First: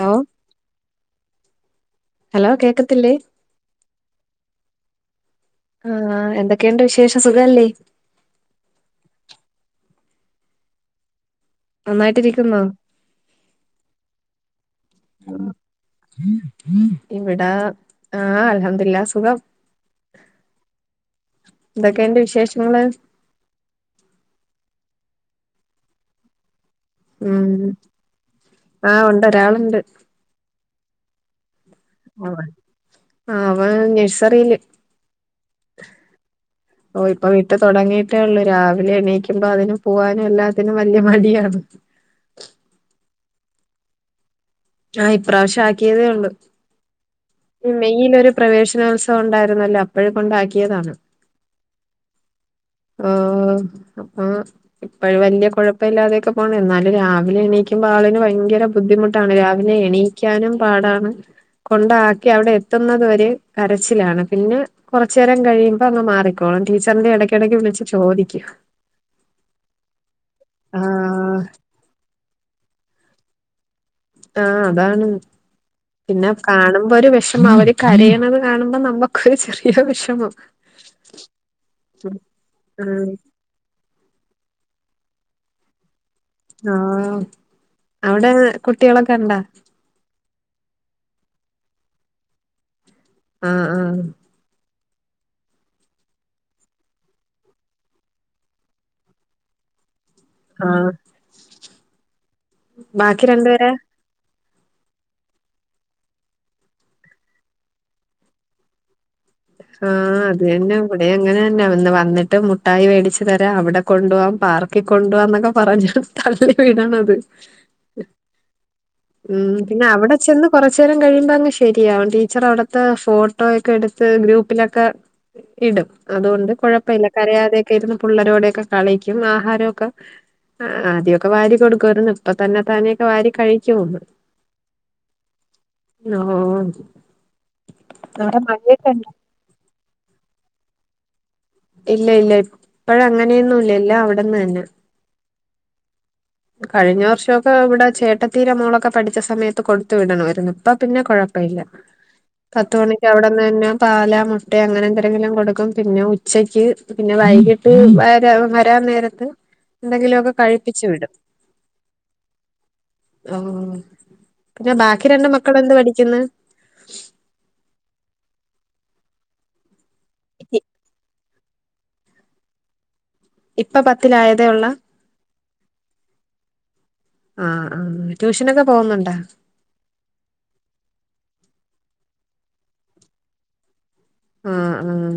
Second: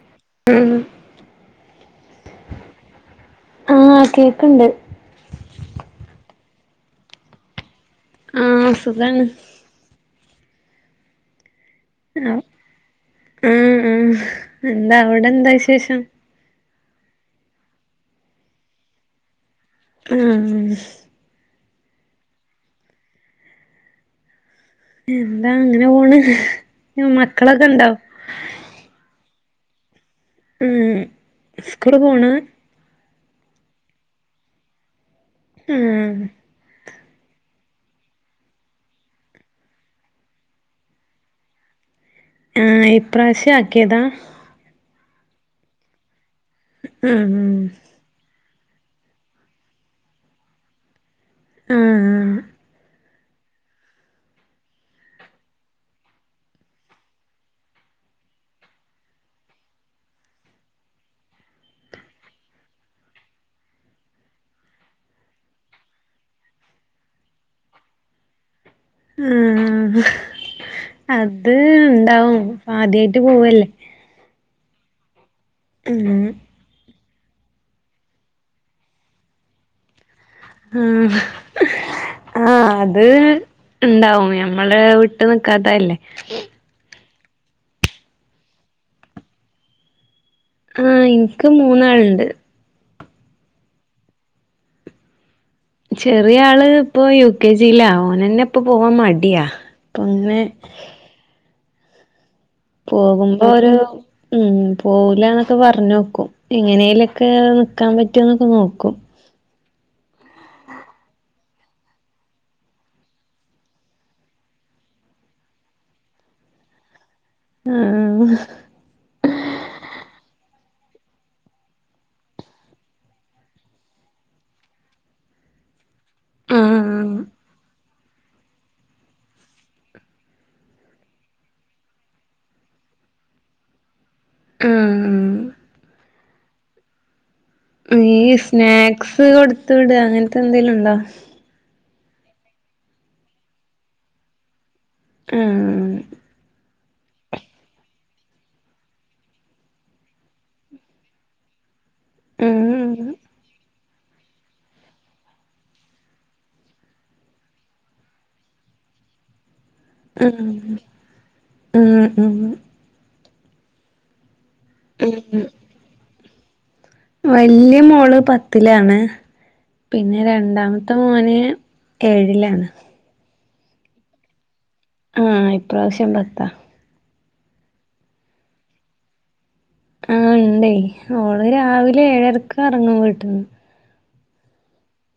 Hello ഉം hello കേക്കത്തില്ലേ ആഹ് കേക്ക്‌ണ്ട്. ആഹ് എന്തൊക്കെണ്ട് വിശേഷം സുഖല്ലേ ആഹ് സുഖാണ് ആഹ് നന്നായിട്ടിരിക്ക്‌ന്നോ ആഹ് എന്താ അവിടെ എന്താ വിശേഷം ഉം ഇവ്ടെ ആഹ് അൽഹംദില്ലാ സുഖം ആഹ് എന്തൊക്കെണ്ട് വിശേഷങ്ങള് എന്താ ഇങ്ങനെ പോണ് ഉം മക്കളൊക്കെ ഇണ്ടോ ആഹ് ഉണ്ട് ഒരാള്ണ്ട് ഉം സ്കൂള് പോണ് ആഹ് അവൻ നേഴ്സറില് ഉം ഓ ഇപ്പൊ വിട്ട് തൊടങ്ങിട്ടേ ഒള്ളു രാവിലെ എണീക്കുമ്പ അതിന് പോവാനും എല്ലാത്തിനും വല്ല്യ മടിയാണ് ആഹ് ഇപ്രാശ്യാക്കിയതാ ആഹ് ഇപ്രാശ്യം ആക്കിയതേഒള്ളൂ ഉം ഉം ഈ ന്നൊരു പ്രവേശനോത്സവം ഉണ്ടായിര്ന്നല്ലോ അപ്പഴേ കൊണ്ടാക്കിയതാണ്. ഉം ഉം ഓഹ് അ ഇപ്പഴ് വല്യ കൊഴപ്പല്ല്യാതെയൊക്കെ പോണ് എന്നാലും രാവിലെ എണീക്കുമ്പൊ ആളിന് ഭയങ്കര ബുദ്ധിമുട്ടാണ് രാ പിന്നെ എണീക്കാനും പാടാണ്. കൊണ്ടാക്കി അവിടെ എത്തുന്നത് വരെ കരച്ചിലാണ് പിന്നെ- കൊറച്ചേരം കഴിയുമ്പ അങ്ങ് മാറിക്കോളും ടീച്ചറിന്റെ എടക്കെടക്ക് വിളിച്ചു ചോദിക്കും. ഉം ഹ് ആഹ് അത് ഇണ്ടാവും ആദ്യായിട്ട് പോവല്ലേ. ആഹ് അതാണ്. ഉം. പിന്നെ കാണുമ്പൊര് വെഷമം അവര് കരയണത് കാണുമ്പോ നമ്മക്കൊര് ചെറിയ വെഷമം. ആഹ് ആഹ് അത്. ഇണ്ടാവും ഞമ്മള് വിട്ട് നിക്കാത്തല്ലേ. ആഹ് അവടെ കുട്ട്യോളക്കണ്ടാ. ആഹ് ഇൻക്ക് മൂന്നാൾണ്ട്. ആഹ് ആഹ് ചെറിയാള് പ്പൊ യു കെ ജിലാ ഓനെന്നെ ഇപ്പൊ പോവാൻ മടിയാ പ്പൊ ങ്ങനെ ആഹ് ബാക്കി പോകുമ്പൊരു. രണ്ടുപേരെ ഉം പോവൂലാന്നൊക്കെ പറഞ്ഞോക്കും എങ്ങനേലൊക്കെ നിക്കാൻ പറ്റോ ന്നൊക്കെ നോക്കും. ആഹ് അത് അന്നെ ഇവടെ അങ്ങനെന്ന വന്നിട്ട് മുട്ടായി വെടിച്ച്തരാ അവടെ കൊണ്ടോവാം പാർക്കികൊണ്ടവാന്നൊക്കെ പറഞ്ഞ തള്ളി വിടണത്. അ ആഹ്. [inaudible] ഉം പിന്നെ അവിടെ ചെന്ന് കോറച്ചേരം കഴിയുമ്പങ്ങ് ശരിയാവും ടീച്ചർ അവട്ത്തെ ഫോട്ടോയൊക്കെ എടു ത്ത് ഗ്രൂപ്പിലൊക്കെ ഇടും അതുകൊണ്ട് കുഴപ്പയില്ല ആഹ് കരയാതെക്കെ ഇരുന്നു പുള്ളരോടെക്കെ കളിക്കും ആഹാരോക്കെ അ ആദ്യോക്കെ വാരി കൊടുക്കാരുന്നു ഇപ്പൊ തന്നെ താനെയൊക്കെ വാരി കഴിക്കുന്ന്. ആ ഹ് ലോഞ്ച്. ഈ സ്നാക്സ് കൊട്ത്ത് വിട അങ്ങൻത്തെ എന്തേലും ഉണ്ടോ.? ഇല്ല ഇല്ല ഇപ്പഴ ങ്ങനെയൊന്നുല്ല എല്ലാം അവടന്ന് അന്നെ. ഏഹ് [inaudible] കഴിഞ്ഞ വർഷൊക്കെ ഇവടെ ചേട്ടത്തീര മോളൊക്കെ പഠിച്ച സമയത്ത് കൊടുത്തു വിടണമായിരുന്നു ഇപ്പ പിന്നെ കൊഴ പ്പയില്ല പത്തുമണിക്ക് ആഹ് അവിടെന്നന്നെ പാല മുട്ട അങ്ങനെ എന്തെരങ്കിലും കൊടുക്കും പിന്നെ ഉ ച്ചക്ക് പിന്നെ വൈകിട്ട് വരാ വരാൻ നേരത്ത്. എന്തെങ്കിലൊക്കെ ആഹ് കഴിപ്പിച്ച് വിടും ആഹ് ആഹ് ഓഹ്. പിന്നെ ബാക്കി രണ്ട് മക്കളെന്ത് പഠിക്ക്ന്ന്. വല്യ മോള് പത്തിലാണ് പിന്നെ രണ്ടാമത്തെ മോന്- ഏഴിലാണ്. ഇപ്പ പത്തിലായതേ ഉള്ള. ആഹ് ഇപ്രാവശ്യം പത്താ. ആഹ് ആഹ് ട്യൂഷനൊക്കെ പോകുന്നുണ്ടാ. ആഹ് ഇണ്ടേ ഓള് രാവിലെ ഏഴരക്കറങ്ങും വീട്ട്ന്നെ. ആഹ് ആഹ്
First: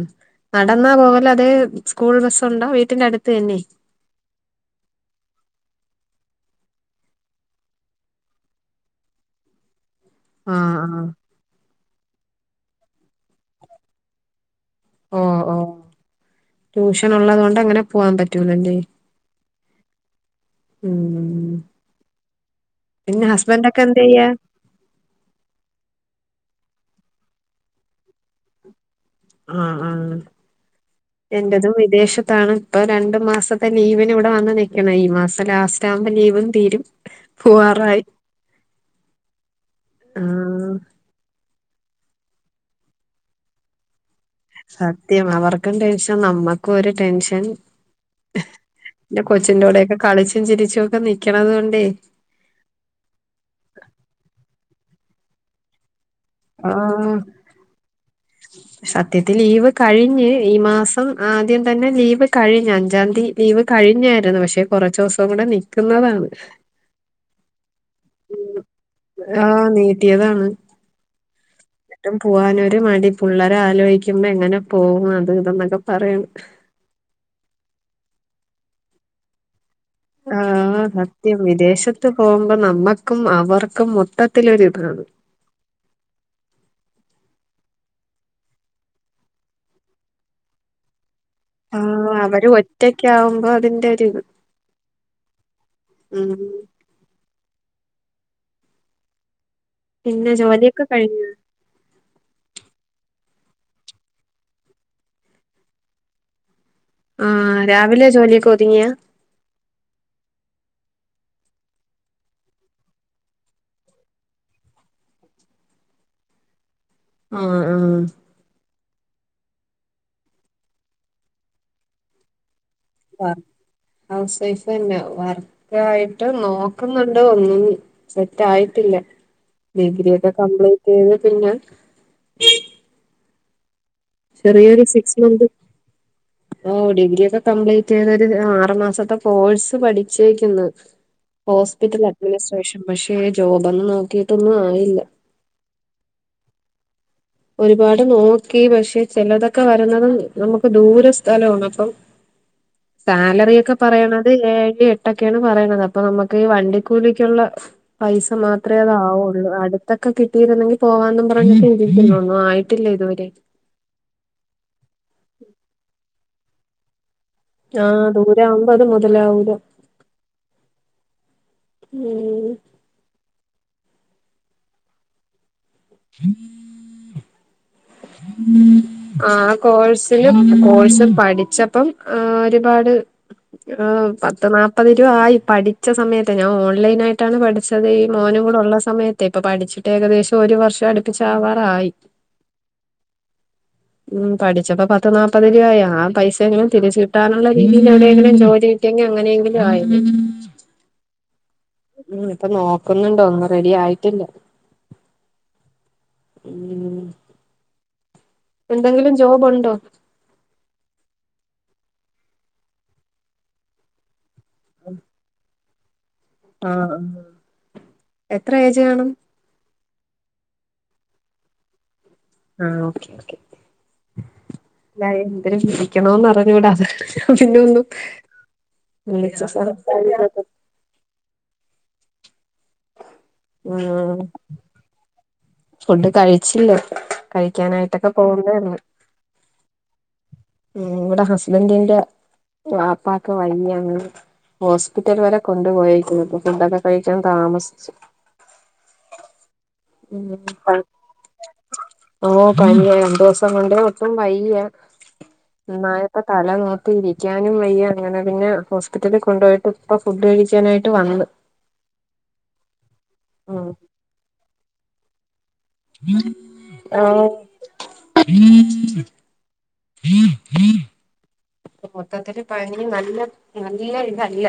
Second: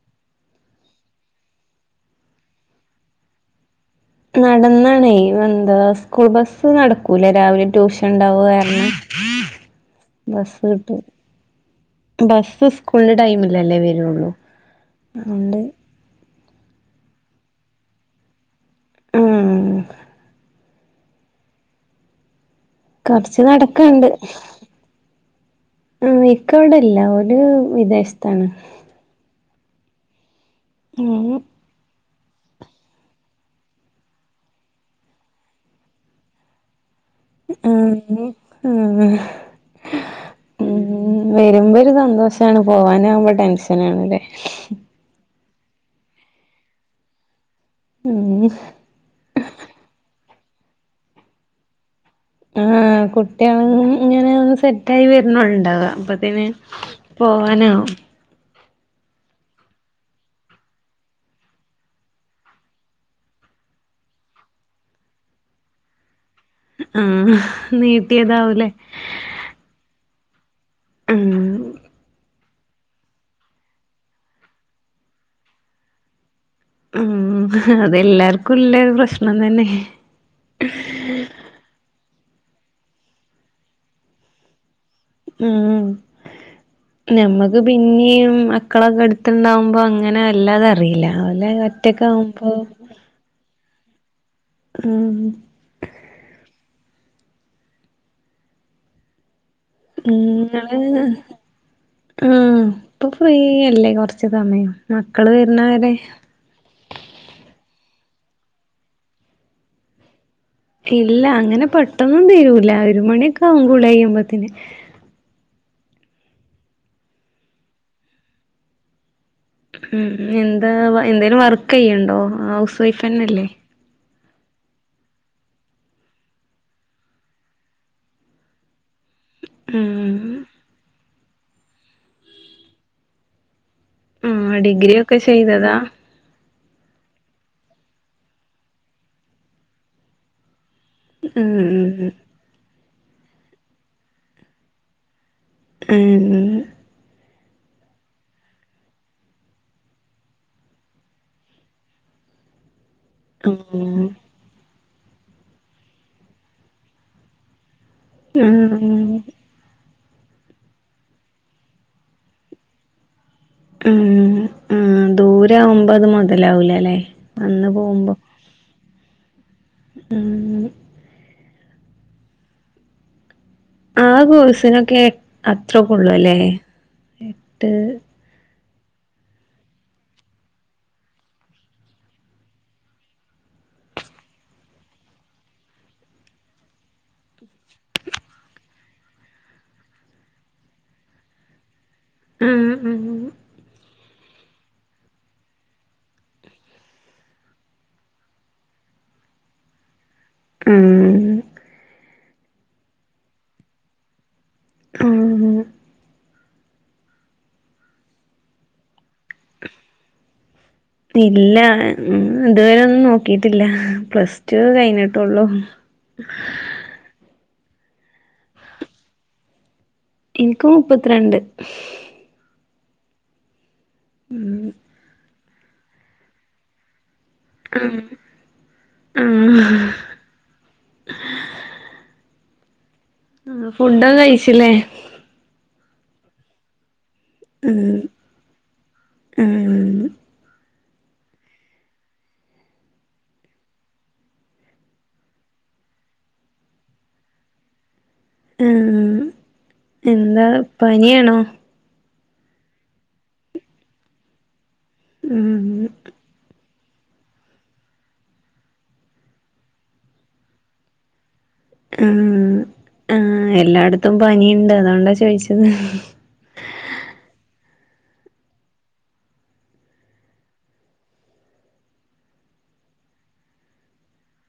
നടന്നാ പോവലത് സ്കൂൾ ബസ്സുണ്ടോ വീട്ടിന്റെ അടുത്ത് തന്നെ. ന്നടന്നാണെ വ എന്താ സ്കൂൾ ബസ്സ് നടക്കൂല രാവിലെ ട്യൂഷൻ ണ്ടാവാര്നം [unintelligible] ബസ് ക്ട്ടും ആഹ് ബസ് സ്കൂൽന്റെ ടൈമിലല്ലേ വരുള്ളു. ഓ ആഹ് ഓ ണ്ട്. ട്യൂഷൻ ഉള്ളത് കൊണ്ടങ്ങനെ പൂവാൻ പറ്റൂലല്ലേ. ഉം. ഉം. പിന്നെ കൊറച് ഹസ്ബൻഡ് ഒക്കെ എന്ത് നടക്കാണ്ട്. ചെയ്യാ ഉം ഇക്കവടല്ല ഓര് വിദേശത്താണ്. ആഹ് ആഹ് ഉം എന്റതും വിദേശത്താണ്. ഇപ്പൊ രണ്ടു മാസത്തെ ലീവിന് ഇവടെ വന്ന് നിക്കണ ഈ മാസം ലാസ്റ്റ് ആവുമ്പോ ലീവും തീരും. പൂവാറായി ആഹ് ആഹ് ആഹ്. ഉം വെരുമ്പോരു സന്തോഷാണ് പോവാനാകുമ്പോ ടെൻഷനാണല്ലേ. സത്യം അവർക്കും ടെൻഷൻ നമ്മക്കും ഒരു ടെൻഷൻ. ഉം. ന്റ കൊച്ചിന്റോടെക്കെ കളിച്ചും ചിരിച്ചും ഒക്കെ നിക്കണത്കൊണ്ടേ. ആഹ് കുട്ട്യേളും ഇങ്ങനെ സെറ്റായി വരണുണ്ടാവ അപ ആഹ്. സത്യത്തി ലീവ് കഴിഞ്ഞ് ഈ മാസം ആദ്യം തന്നെ ലീവ് കഴിഞ്ഞ് അഞ്ചാംതി ലീവ് കഴിഞ്ഞാരുന്നു പക്ഷെ കൊറച്ചൂസം കൂടെ നിക്കുന്നതാണ്. ആഹ് നീട്ടിയതാവൂലേ. ആഹ് നീട്ടിയതാണ്. ഉം പൂവാനൊരു മടി പുള്ളേരെ അലോയ്ക്കുമ്പോ എങ്ങനെ പോവു അത് ഇതന്നൊക്കെ പറയ ഉം അതെല്ലാർക്കുംല്ല പ്രശ്നം തന്നെ. ആഹ്. ആഹ് സത്യം വിദേശത്ത് പോഉമ്പോ നമ്മക്കും അവർക്കും മൊത്തത്തിലോരിതാണ്. ഉം. ഞമ്മക്ക് പിന്യും മക്കളൊക്കെ എടുത്തണ്ടാവുമ്പോ അങ്ങനെ വല്ലാതെ അറീല്ല. ആഹ് അവര് ഒറ്റക്കാവുമ്പോ അതിന്റെ ഒരിത്. ഉം. ഉം. പിന്നെ ജോലിയൊക്കെ ങ്ങള് കഴിഞ്ഞോ ഉം പ്പൊ ഫ്രീയല്ലേ കൊറച് സമയം മക്കള് വരുന്നവരെ. ആഹ് രാവിലെ ജോലിയൊക്കെ ഒതുങ്ങിയാ. ഇല്ല അങ്ങനെ പെട്ടന്നും തീരൂല ഒരു മണിയൊക്കെ ആവും കുള്യയ്യുമ്പോത്തിന്. ആഹ് ആഹ്. ഉം എന്താ എന്തേലും വർക്കെയ്യ്ണ്ടോ ഹൗസ് വൈഫെന്നല്ലേ. വർക്ക് ഹൗസ് വൈഫന്ന വർക്കായിട്ട് നോക്കുന്നുണ്ട് ഒന്നും. സെറ്റായിട്ടില്ല ഡിഗ്രി ഒക്കെ ഉം കംപ്ലീറ്റ് ചെയ്ത് പിന്നെ. ആഹ് ചെറിയൊരു ഡിഗ്രി സിക്സ് ഒക്കെ മന്ത്‌ ചെയ്തതാ ഓഹ് ഡിഗ്രി ഒക്കെ കംപ്ലീറ്റ് ചെയ്തൊരു ആറു മാസത്തെ കോഴ്സ് പഠിച്ചേക്കുന്നു. ഉം ഹോസ്പിറ്റൽ അഡ്മിനിസ്ട്രേഷൻ പക്ഷെ ജോബോന്നും നോക്കിയിട്ടൊന്നും ആയില്ല. ഊം ഒരുപാട് നോക്കി പക്ഷെ ചെലതൊക്കെ വര്ന്നത് നമുക്ക് ദൂര സ്ഥലാണ് അപ്പം സാലറി ഒക്കെ ഉം പറയണത് ഏഴ് എ ട്ടൊക്കെയാണ് പറയണത് അപ്പ നമുക്ക് ഈ വണ്ടിക്കൂലിക്കുള്ള പൈസ മാത്രമേ ആഹ് അതാവുള്ളൂ അടു ത്തൊക്കെ കിട്ടീരുന്നെങ്കി പോകാന്നും പറഞ് ഇപ്പം ഇരിക്കുന്നെ ഒന്നും ആയിട്ടില്ല ഇതുവരെ. ഉം ഉം ദൂരാവുമ്പം അത് മൊതലാവൂല ലെ. ആഹ് ദൂരാവുമ്പത് മൊതലാവൂല. ഉം. ഉം. ആ കോഴ്സിനൊക്കെ എ അത്രക്കൊള്ളുല്ലേ എട്ട് ആ കോഴ്സിന് കോഴ്സ് പഠിച്ചപ്പം ആഹ് ഒരുപാട്. ആഹ് പത്ത് നാപ്പത് രൂപ ആയി പഠിച്ച സമയത്ത ഞാൻ ഓൺലൈൻായിട്ടാണ് പഠിച്ചെ അതേയ് ഈ മോനും കൂടെ ഉള്ള സമയത്തെ ഇപ്പൊ പഠിച്ചിട്ട് ഏകദേശം ഒരു വർഷം അടുപ്പിച്ചാവാറായി. ആഹ് ഉം ഉം ഉം ഉം പഠിച്ചപ്പോ പത്ത് നാല്പ്പത് രൂപ ആയി ആ പൈസയെങ്കിലും തിരിച്ച് കിട്ടാനുള്ള രീതിൽ ആണ് എവിടെങ്കിലും ജോലി. ട്ടിയെങ്കി അങ്ങനെയെങ്കിലും ആയത് ഉം ഉം ഇപ്പൊ നോക്കുന്നുണ്ട് ഒന്നും റെഡി ആയിട്ടില്ല. ആഹ് ഉം എന്തെങ്കിലും ജോബ് ഉണ്ടോ? ഇല്ല ഉം ഇതുവരെ ഒന്നും നോക്കീട്ടില്ല പ്ലസ് ടു കഴിഞ്ഞിട്ടുള്ളൂ. ആഹ് ആഹ് എത്ര ഏജ് കാണും ഇൻക്ക് മുപ്പത്രണ്ട്. ആഹ് ഓക്കേ ഓക്കേ ഉം അല്ല എന്തര് വിക്കണോന്ന് അറിഞ്ഞൂടാ അതുകൊണ്ട് അതിന്റെ ഒന്നും ആഹ് [unintelligible] ആഹ് ഫുഡൊക്കെ ഉം കഴിച്ചില്ലേ? ഫുഡ് കഴിച്ചില്ല ഉം കഴിക്കാനായിട്ടൊക്കെ പോവുന്നേ ഒള്ളൂ ഉം ഉം ഇവടെ ഹസ്ബന്റിന്റെ വാപ്പാക്ക് വയ്യാ അങ്ങനെ ഹോസ്പിറ്റൽ വരെ കൊണ്ടുപോയേക്കുന്നു അപ്പൊ ഫുഡൊക്കെ കഴിക്കാൻ താമസിച്ചു. ഉം എന്താ പനിയാണോ? ഓഹ് പനിയാ ഇൻജെക്ഷൻ കൊണ്ട് വെച്ചു വയ്യ. ഉം നന്നായപ്പോ തല നോക്കി ഇരിക്കാനും വയ്യ അങ്ങനെ പിന്നെ ഹോസ്പിറ്റലിൽ കൊണ്ടുപോയിട്ട്. ഇപ്പൊ ഫുഡ് കഴിച്ചാനായിട്ട് വന്ന്. ഉം ആഹ് ഉം എല്ലാടത്തും പനിയുണ്ട് അതുകൊണ്ടാ ചോയ്ച്ചത്. ഓഹ് മൊത്തത്തില് പനി നല്ല നല്ല ഇതല്ല.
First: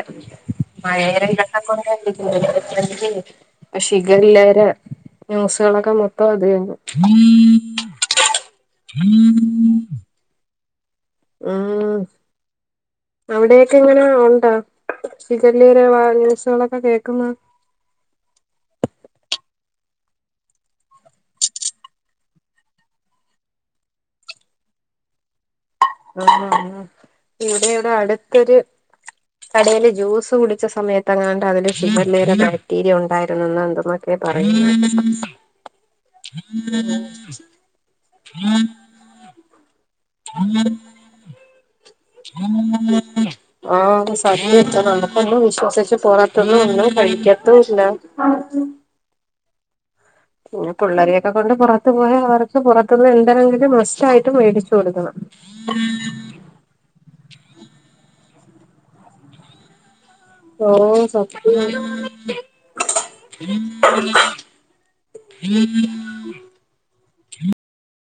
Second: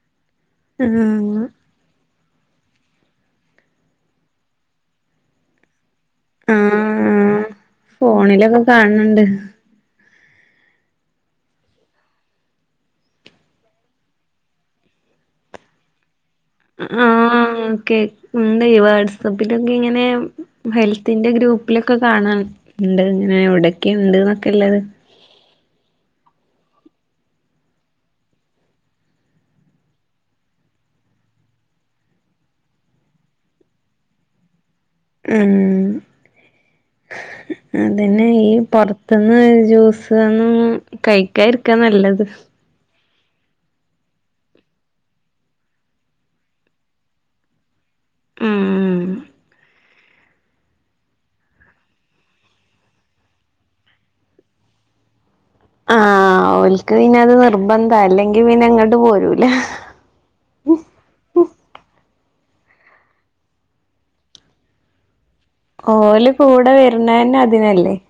ആഹ് [unintelligible] [unintelligible] ഷിഗല്ല വരെ ന്യൂസുകളൊക്കെ നോ ആഹ് ഫോണിലൊക്കെ കാണുന്നുണ്ട് [unintelligible] ആഹ് അവിടെക്കെ എങ്ങനാ ഉണ്ടാ ഷിഗല്ല [unintelligible] ന്യൂസ് ആഹ് ഓക്കെ ഉണ്ടെയ് വാട്സപ്പിലൊക്കെ ഇങ്ങനെ ഹെൽത്തിന്റെ ഗ്രൂപ്പിലൊക്കെ കാണാം ഉണ്ട് ഇങ്ങനെ എവിടൊക്കെ ഉണ്ട് എന്നൊക്കെള്ളത്. ആഹ് ആഹ് ആഹ് ഇവിടെ ഇവിടെ അടുത്തൊര്. കടയില് ജ്യൂസ് കുടിച്ച സമയത്തെങ്ങാണ്ട് അതില് ഷിഗല്ല യുടെ ബാക്ടീരിയ ഉണ്ടായിരുന്നുന്ന് എന്തോ ഒക്കെ പറയുന്നെ കേട്ട് ഉം ഉം ഉ അതന്നെ ഈ പൊറത്ത്ന്ന് ജ്യൂസൊന്നും. കഴിക്കാ ഇരിക്കാ നല്ലത്. ഉ ആഹ് അത് ശല്യം എത്ര ഉണ്ട് ഇപ്പം നമ്മള് വിശ്വസിച്ച് പൊറത്ത് നിന്ന് ഒന്നും കഴിക്കത്തുല്ല. [unintelligible] ഉം പിന്നെ പിള്ളരൊക്കെ കൊണ്ട് പുറത്തു പോയ അവർക്ക് പുറത്തുനിന്ന് എന്തെണെങ്കിലും മസ്റ്റ് ആയിട്ട് മേടിച്ചു കൊടുക്കണം. ഉം ഇൻക്ക് പിന്നെ അത് നിർബന്ധ അല്ലെങ്കിൽ പിന്നെ ഇങ്ങട്ട് പോരൂല. ഓഹ് സത്യാ ഓല് കൂടെ വെര്ണത് തന്നെ അതിനല്ലേ